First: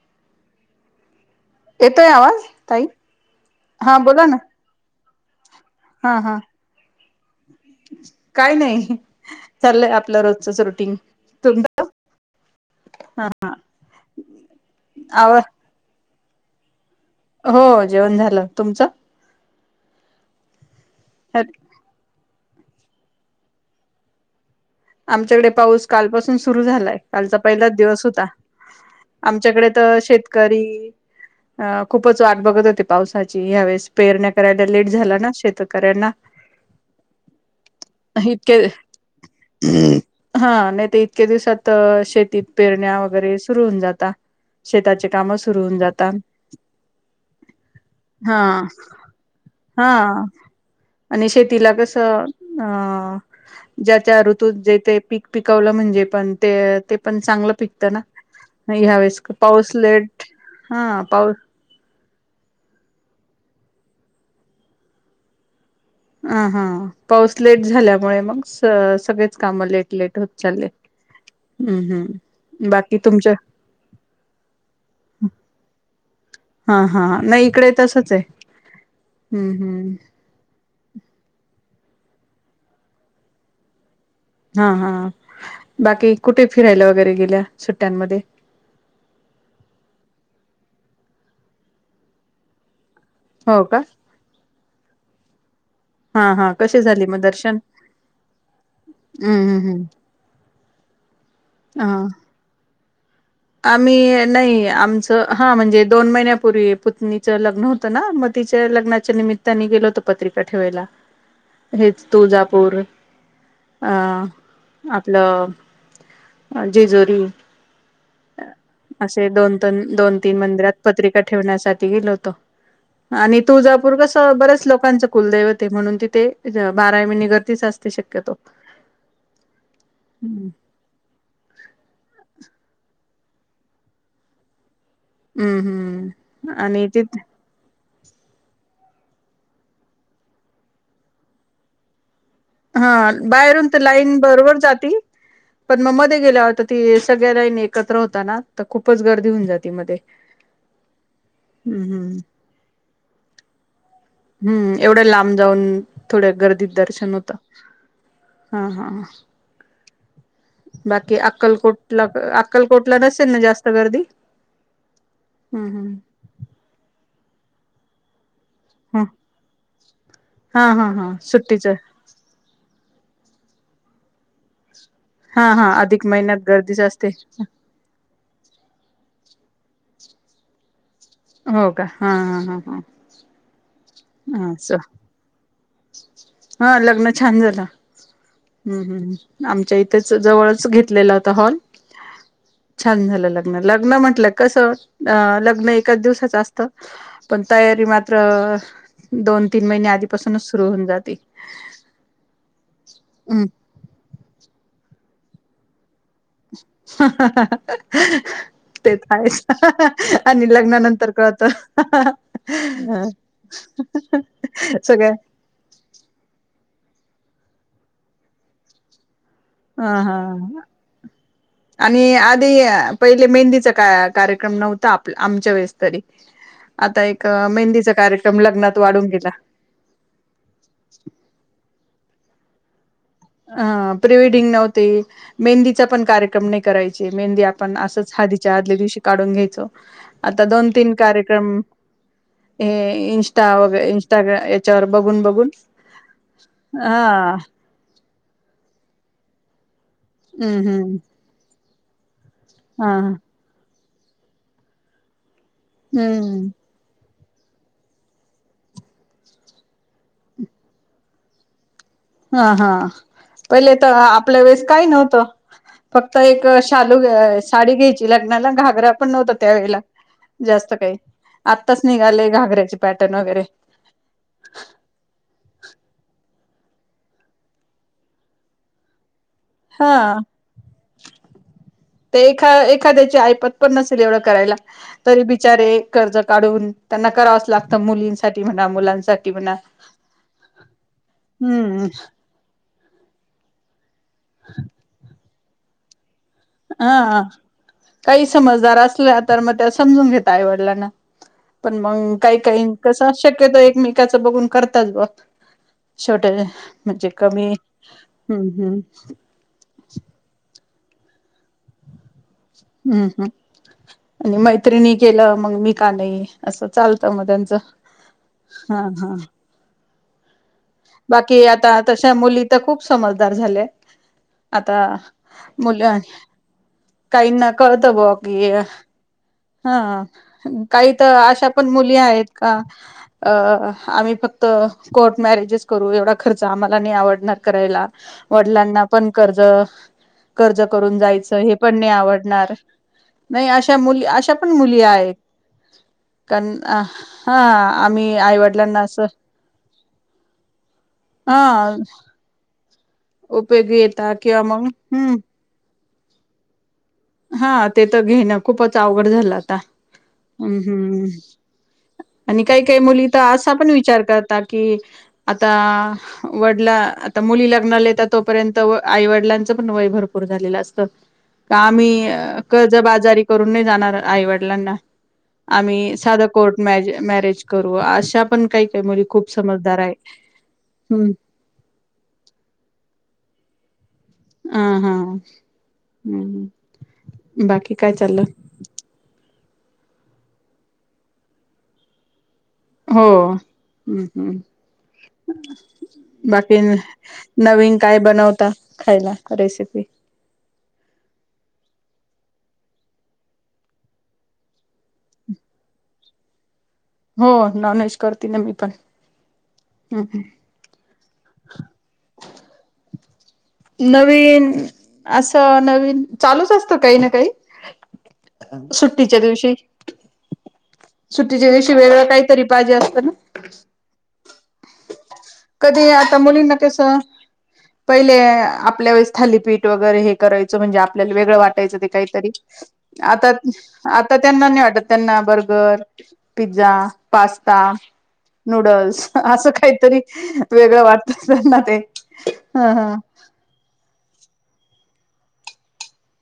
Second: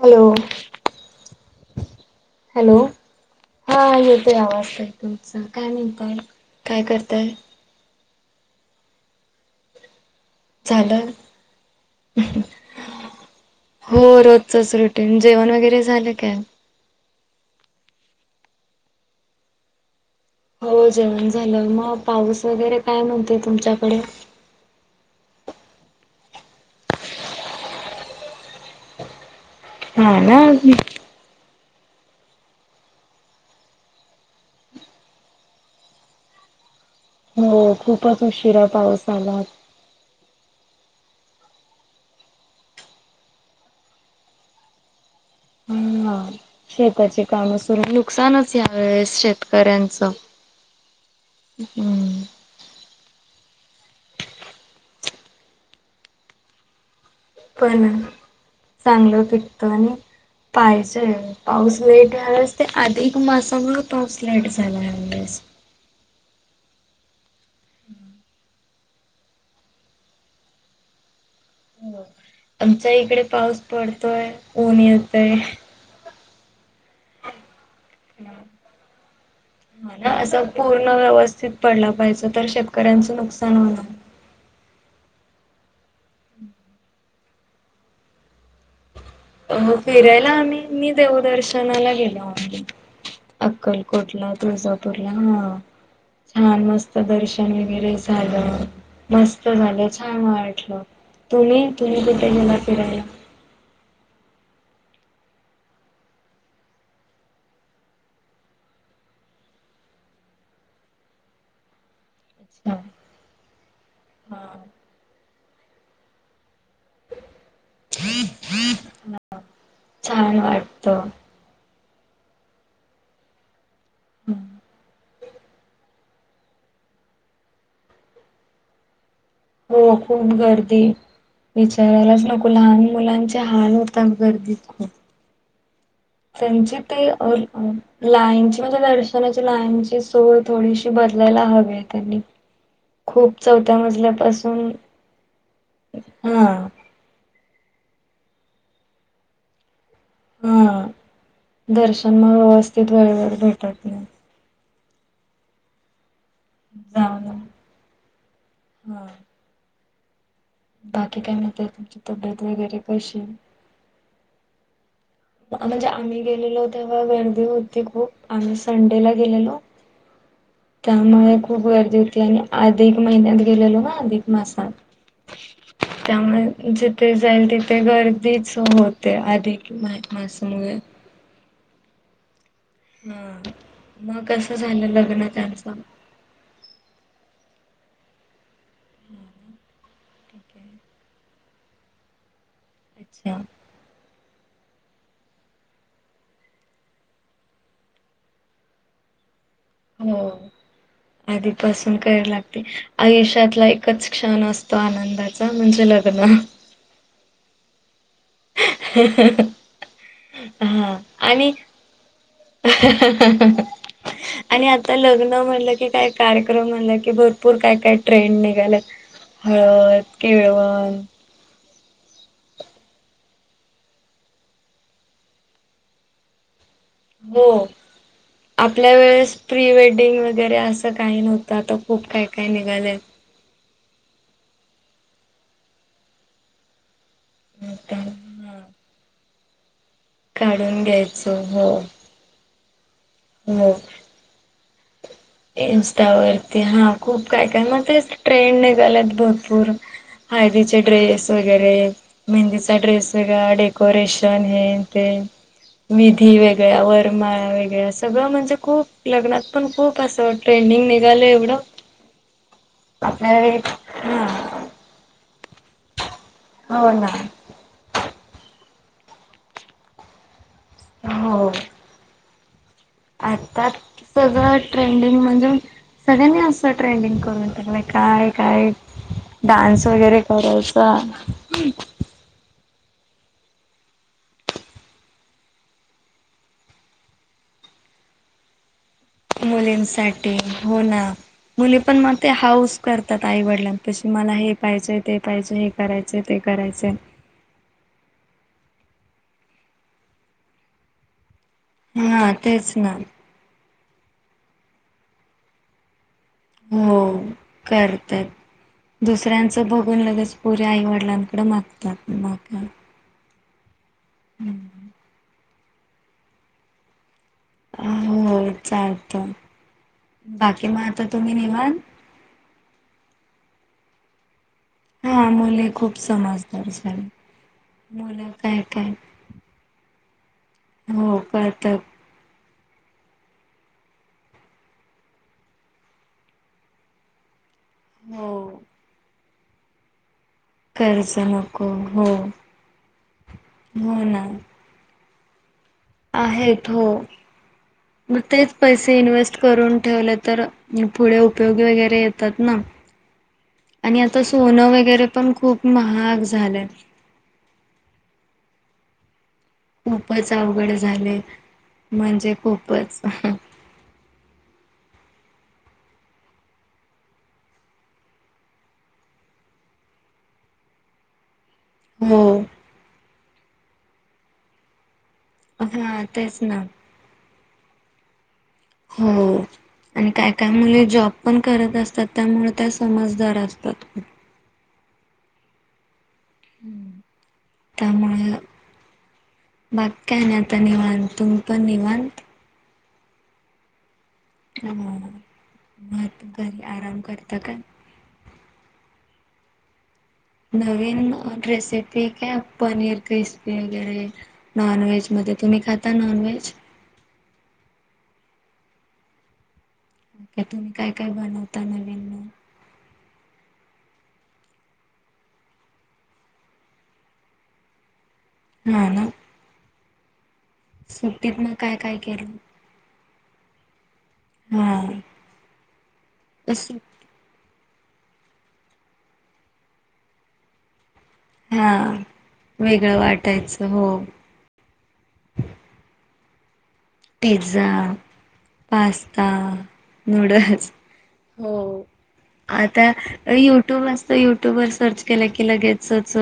Hello. येतोय आवाज hello ताई हा बोला ना येतोय आवाज आता. काय म्हणतय हा हा काय करताय. काय नाही चाललंय आपलं रोजचच रुटीन झालं? तुम्ही. हो रोजचच रुटीन आवा जेवण वगैरे झालं काय. हो जेवण झालं तुमचं. हो जेवण झालं मग पाऊस वगैरे काय म्हणतेय तुमच्याकडे. आमच्याकडे पाऊस कालपासून सुरू झालाय कालचा पहिलाच दिवस होता. आमच्याकडे तर हा ना शेतकरी अ खूपच वाट बघत होती पावसाची या्यावेेळेस पेरण्या करायला लेट झाला ना शेतकऱ्यांना. हो खूपच इतके उशिरा पाऊस आला. हा नाही तर इतक्या दिवसात शेतीत पेरण्या वगैरे सुरु होऊन जाता. शेताचे काम सुरू होऊन हा जातात. शेताची कामं सुरू हा नुकसानच यावेळेस हा शेतकऱ्यांचं. आणि शेतीला कस अ हम्म. ज्या त्या ऋतू जे ते पीक पिकवलं म्हणजे पण ते ते पण चांगलं पिकतं ना. पण ह्या वेळेस चांगलं पिकत पाऊस आणि लेट हा पाहिजेय पाऊस लेट झालाच ते आधी तुम्हाला सांगू पाऊस लेट झालाय अंदाज. ह हां पाऊस लेट झाल्यामुळे मग. सगळेच काम लेट लेट होत चाललेत. हो आमचा इकडे पाऊस पडतोय ऊन येतय. हा हा नाही इकडे तसच आहे हम्म हा हम्म. ना असं पूर्ण व्यवस्थित पडला पाहिजे तर शेतकऱ्यांचं नुकसान होणार. हा हा बाकी कुठे फिरायला वगैरे गेल्या सुट्ट्यांमध्ये अ फिरायला आम्ही म देवदर्शनाला गेलो. हो का अक्कलकोटला तुळजापूरला हा. हा हा छान कशी मस्त झाली मग दर्शन वगैरे झालं हम्म मस्त हम्म हम्म झालं छान वाट तुम्ही हा तुम्ही कुठ गेला फिरायला आम्ही नाही आमचं हा म्हणजे दोन महिन्यापूर्वी पुत्नीच लग्न होतं ना म ती च्या निमितता गेल होत पत्रिका ठेवायला तुळजापूर अं हा. आपलं जेजुरी असे दोन दोन तीन छान मंदिरात वाटतं. पत्रिका ठेवण्यासाठी गेलो होतो आणि तुळजापूर कस बर्याच लोकांच कुलदैवते म्हणून तिथे बारावी निगरतीच अस शक्यतो [inaudible] हो खूप हम्म गर्दी विचारायलाच नको लहान मुलांचे हाल होतात गर्दीत खूप हम् हम् संचितय अल अल लाईनची म्हणजे दर्शनाची लाईनची सोय थोडीशी बदलायला हवी आहे त्यांनी हा खूप बाहेरून चौथ्या तर लाईन बरोबर मजल्यापासून जातील पण मग मध्ये हा गेल्यावरता ती सगळ्या लाईन एकत्र होता ना तर खूपच गर्दी होऊन जाती मध्ये हा हम्म दर्शन हम्म मग व्यवस्थित वेळेवर भेटत नाही हम्म एवढं लांब जाऊन थोड्या गर्दीत दर्शन जाऊन होत हा हा बाकी काय म्हणताय तुमची अक्कलकोटला तब्येत वगैरे अक्कलकोटला कशी? नसेल ना जास्त गर्दी हम्म म्हणजे हम्म आम्ही गेलेलो तेव्हा गर्दी होती खूप आम्ही संडेला गेलेलो हा हा हा त्यामुळे खूप सुट्टीच गर्दी होती आणि आ धिक महिन्यात गेलेलो ना अधिक मासात हा हा अधिक महिन्यात त्यामुळे गर्दीच असते जिथे जाईल तिथे गर्दीच होते आधी क मासामुळे हो का हा हां हां हम् मग कस झालं लग्नत्यांच हा लग्न छान झालं हम्म हम् आमच्या इ थेचं जवळचं घेतलेलाता हाॅल छान झाल अच्छा लग्न म्हठल त कसं अ लग्न एकाच दिवसाचं असत पण तयारी मात्र दोन तीन महिने आधीपासून हो आधीपासून कराय लागते आयुष्यातला एकच क्षण असतो तो आनंदाचा म्हणजे लग ह हाहाहा हं ह् तेच आहेच हहा हा हा आणि हा लग्नानंतर कळत आणि हहाहा आणि आता लग्न म्हणलं की काय कार्यक्रम की भरपूर काय काय ट्रेंड निघाले ह हळद हा केळवण आणि आधी पहिले मेहंदीचा का कार्यक्रम नव्हता आप आमच्या वेळेस तरी एक हो मेंदीचा कार्य आपल्या वेळेस प्री वेडिंग वगैरे असं काही नव्हतं आता खूप काय काय निघाले अ प्रीवेडिंग नव्हती मेहंदीचा पण कार्यक्रम नाही करायचा मेंदी आपण असंच हधीच्या आदल्या दिवशी काढून घ्या आता दोन काढून तीन घ्यायचो कार्यक्रम हो हे इंस्टा व इस्टाग्रा इं्स्टावरती हा खूप काय काय मग ते ट्रेंड निघालात भरपूर हम्म हळदीचे हम्म ड्रेस वगैरे हा मेहंदीचा ्रेस वा डे डेकोरेशन हे ते विधी हम्म वेगळ्यावर माळ वगैर सगळं म्हणजे खूप लग्नात पण खूप असं ट्रेंडिंग निघालं एवढं हा हा आपल्या पहिले तर आपल्या वेळेस हा काही नव्हतं फक्त आता एक हो शालू ना साडी घ्यायची लग्नाला घागरा पण नव्हता त्यावेेळेला जास्त काही हो. आत्ताच निघाले घागर आता सगळं ट्रेंडिंग म्हणजे सगळ्यांनी अस. ट्रेंडिंग करून टाकलाय काय काय? डान्स हा वगैरे करायचा. ते एखा एखाद्याची आईपत पण नसेल एवढं करायला तरी बिचारे कर्ज काढून त्यांना करावच लागत. मुलींसाठी म्हणा मुलां मुलींसाठी हो ना मुली हम्म पण मग ते हाऊस करतात आईवडिलां कशी मला हे पाहियंय ते पाहियचं हे करायचं. हा काही समजदार अस. तर मग त्या समजून घेईवडिलांना पण मग हा काही काही तेच ना कस शक्यतो एक म बघून करताात बघ. हो करतात हम्म हम्म दुसऱ्यांचं बघून लगेच प आई वडिलांकडे मागतात माग हम्म हम्. आणि मैत्रिणी केलं मग मी का नाही असं चालतं म हो चालत बाकी म बाकी आता तशा मुली तर खूप समजदार झाल्या. आता हा मुली मुलं खूप समजदार झाली काहींना कळत ब की ह. हा काही तर अशा पण मुली आहेत. का अ आम्ही फक्त कोर्ट मॅरेजेस करू एवढा खर्च आम्हाला नाही आवडणार. कराय हो वडलांना पण कर्ज कर्ज करून जायचं हे नको पण नाही हो आवडणार. नाही अशा हो मुली ना अशा पण मुली आहेत. कन आहेत अ हो हा. आम्ही मग तेच आईवडिलांना पैसे असं इन्व्हेस्ट करून ठेवले तर पुढे उपयोगी हा वगैरे येतात ना. उपयोगी आणि येता आता किंवा मग सोनं वगैरे हम्म पण खूप महाग झालंय. हा ते तर घेणं खूपच अवघड झालं आता खूपच हम्म अवघड हम्मम्. झाले म्हणजे आणि काही काही खूपच मुली तर असा पण विचार करत कि आता वडला आता मुली लग्नालाता तोपर्यंत आई वडिलांचं पण वय भरपूर झा असत का आम्ही हो कर्जबाजारी करून नाही जाणार आईवडिलांना आम्ही हा साध तेच ना कोर्ट मॅरेज करू अशा पण काही काही मुली हो खूप समजदार आहे आणि काय काय मुले जॉब हम्म पण करत असतात त्यामुळे त्या समजदार असतात ख हा हा हम् बाकी काय चाललं. बाग काय नाही आता निवांत तुम पण निवांत. हो. हम् हम् हम्म. मग बाकी घरी आराम करता नवीन काय बनवत खायला रेसिपी. नवीन रेसिपी काय पनीर क्रिस्पी वगैरे नॉनव्हेज म तुम्ही खाता नॉनव्हेज? हो नॉनव्हेज करते ना मी पण. हम्म तुम्ही काय काय बनवता नवीन? नवीन असं नवीन चालूच असतं काही ना काही. हा ना सुट्टीच्या दिवशी. सुट्टीत सुट्टीच्या मग दिवशी काय काय वेगळं केलं? काहीतरी पाहिजे असतं ना. हा. कधी आता मुलींना कस असं पहिले आपल्या वेळेस थालीपीठ वगैरे हे करायचो म्हणजे आपल्याला वेगळं हा वाटायचं ते काहीतरी वेगळं आता वाटायचं हो. आता त्यांना नाही वाटत त्यांना burger pizza pasta pizza, noodles pasta, असं काहीतरी नूडल्स वेगळं वाटतं तसं त्यांना हो. ते हा आता हा युट्यूब वर सर्च केलं की लगेचच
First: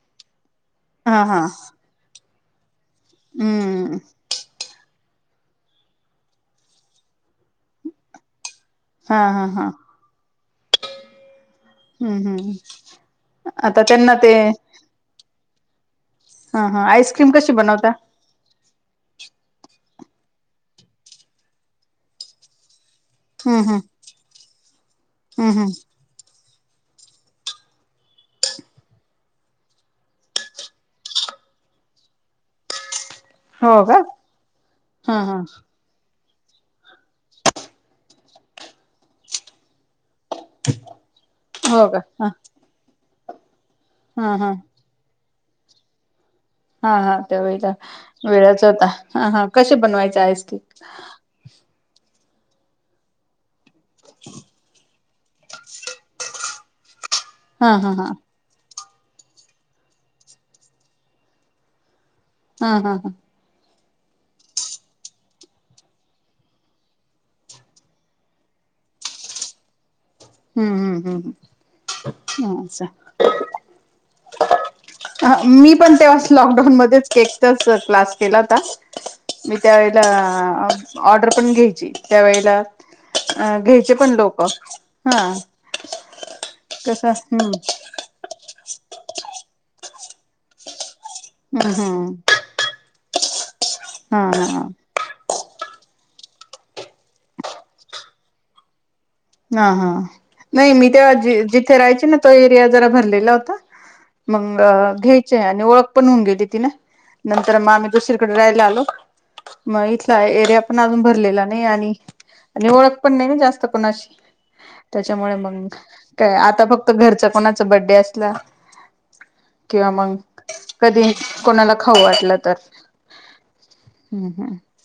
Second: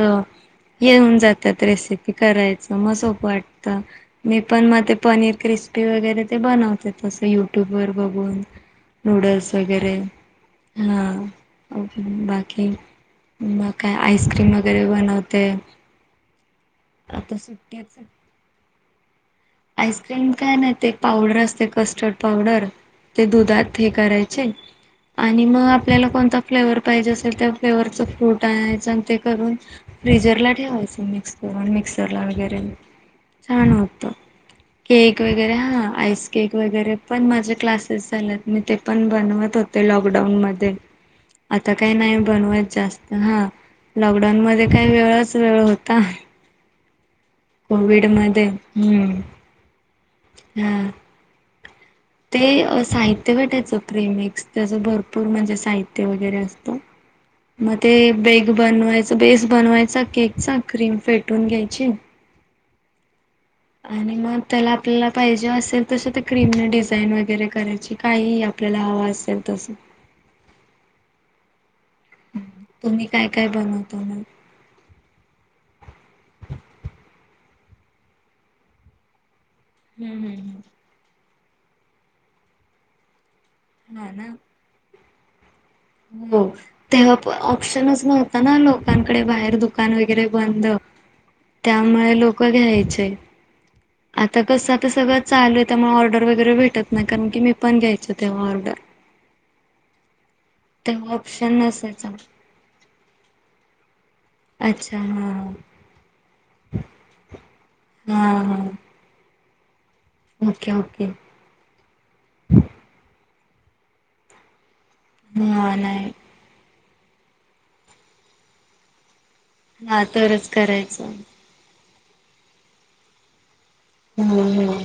येऊन हा हा जातात रेसिपी करायचं. मग सोपं वाटतं हम्म मी पण मध्ये पनीर क्रिस्प पी वगैरे ते बनवते तं युट्यूब वर बघून हा हा नूडल्स हा वगैरे हा हम्म हम्म बाकी म आता काय त्यांना ते आईस्क्रीम वगैरे बनवत ते हा हा आईस्क्रीम कशी बनवता? आईस्क्रीम काय नाही ते एक पावडर असते कस्टर्ड पावडर ते हम्म दुधात हम्म हे करायचे आणि हम्म मग हम्म आपल्याला कोणता फ्लेवर पाहिजे असेल त्या फ्लेवर च फ्रूट आणायचं आणि ते करून फ्रीजर ला ठेवायचं. मिक्सरला वगैरे छान हो का होत केक वैगरे हा. आईस केक वगैरे पण माझे क्लासेस झालेत मी ते पण बनवत होते लॉकडाऊन मध्ये आता हो काही का नाही हा बनवत जास्त हा. हा लॉकडाऊन हा मध्ये काही वेळच वेळ होता. हा हा. त्या वळेला कोविड मध्ये वेळाच होता हम्म हा कशी बनवायचं आईस्क्रीम हा ते साहित्य भेटायचं प्रेमिक्स त्याचं भरपूर म्हणजे साहित्य वगैरे असतं हा मग हा ते हा बेग बनवायच बेस बनवायचा केकचा क्रीम फेटून घ्यायची हा हा हा. आणि मग त्याला आपल्याला पाहिजे असेल तसं ते क्रीमने डिझाईन वगैरे करायची काही आप आपल्याला हवं असेल तसं हम्म हम्म हम्म. तुम्ही काय काय बनवता मग? ह मी पण तेव्हा लॉकडाऊनमध्येच केकचाच क्लास केला होता. मी हम्म हम्म त्यावेेळेला हम्म. ऑर्डर पण घ्यायची त्यावेळेला अ घ्यायचे पण हा ना लोक हा हो कसं तेव्हा पण हम्म ऑप्शनच नव्हता ना लोक लोकांकडे बाहेर दुकान वगैरे बंद हम्म त्यामुळे हम्म लोक घ्यायचे हा आता हा कसं आता सगळं चालू आहे त्यामुळे ऑर्डर वगैरे भेटतनाही कारण की मी पण घ्यायचं तेव्हा ऑर्डर. हा हा नाही मी तेव्हा ऑप्शन जिथे राहायचे नसायचा ना तो एरिया जरा भरलेला होता. मग अ अच्छा घ्यायचेय हा. आणि ओळख पण होऊन गेली ती ना तर मग आम्ही हा दुसरीकडे हा राहायला आलो मग इ एरिया ओके पण अजून ओके भरलेला नाही आणि आणि ओळख पण नाही ना जास्त कोणाशी त्याच्यामुळे मग हा नाही काय आता फक्त घरचा कोणाचा बडे असला किंवा हा मग तरच कधी करायचं कोणाला खाऊ वाटलं तर हम्म हो हम्म हा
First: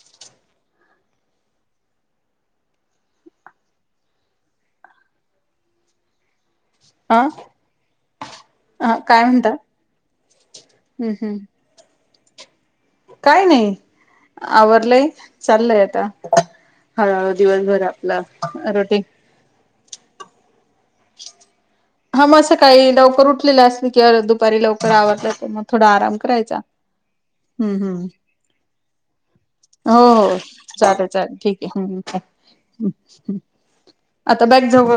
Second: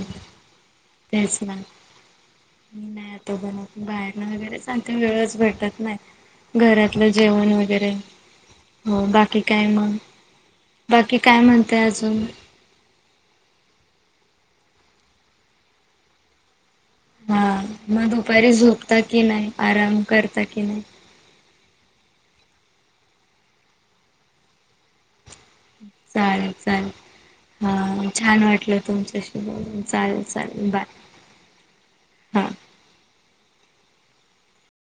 तेच ना नाही आता बाहेर ना वगैरे सांगते वेळच भेटत नाही. घरातलं जेवण अ वगैरे हो बाकी काय मग हम्म बाकी हम्म काय म्हणतय अजून? काय नाही आवरलंय चाललंय आता हळूहळू हा दिवसभर मग आपला दुपारी झोपता रोटीन कि नाही आराम करता की नाही? हा मग सकाळी लवकर उठलेलं असतं की दुपारी लवकर आवरता. मग थोडा आराम चालेल करायचा. चालेल हम्म हम्म हा छान वाटलं तुमच्याशी बोलून हो चालेल हो बाय चालेल चालेल ठीक आहे हा हम्म. आता बॅग जवळ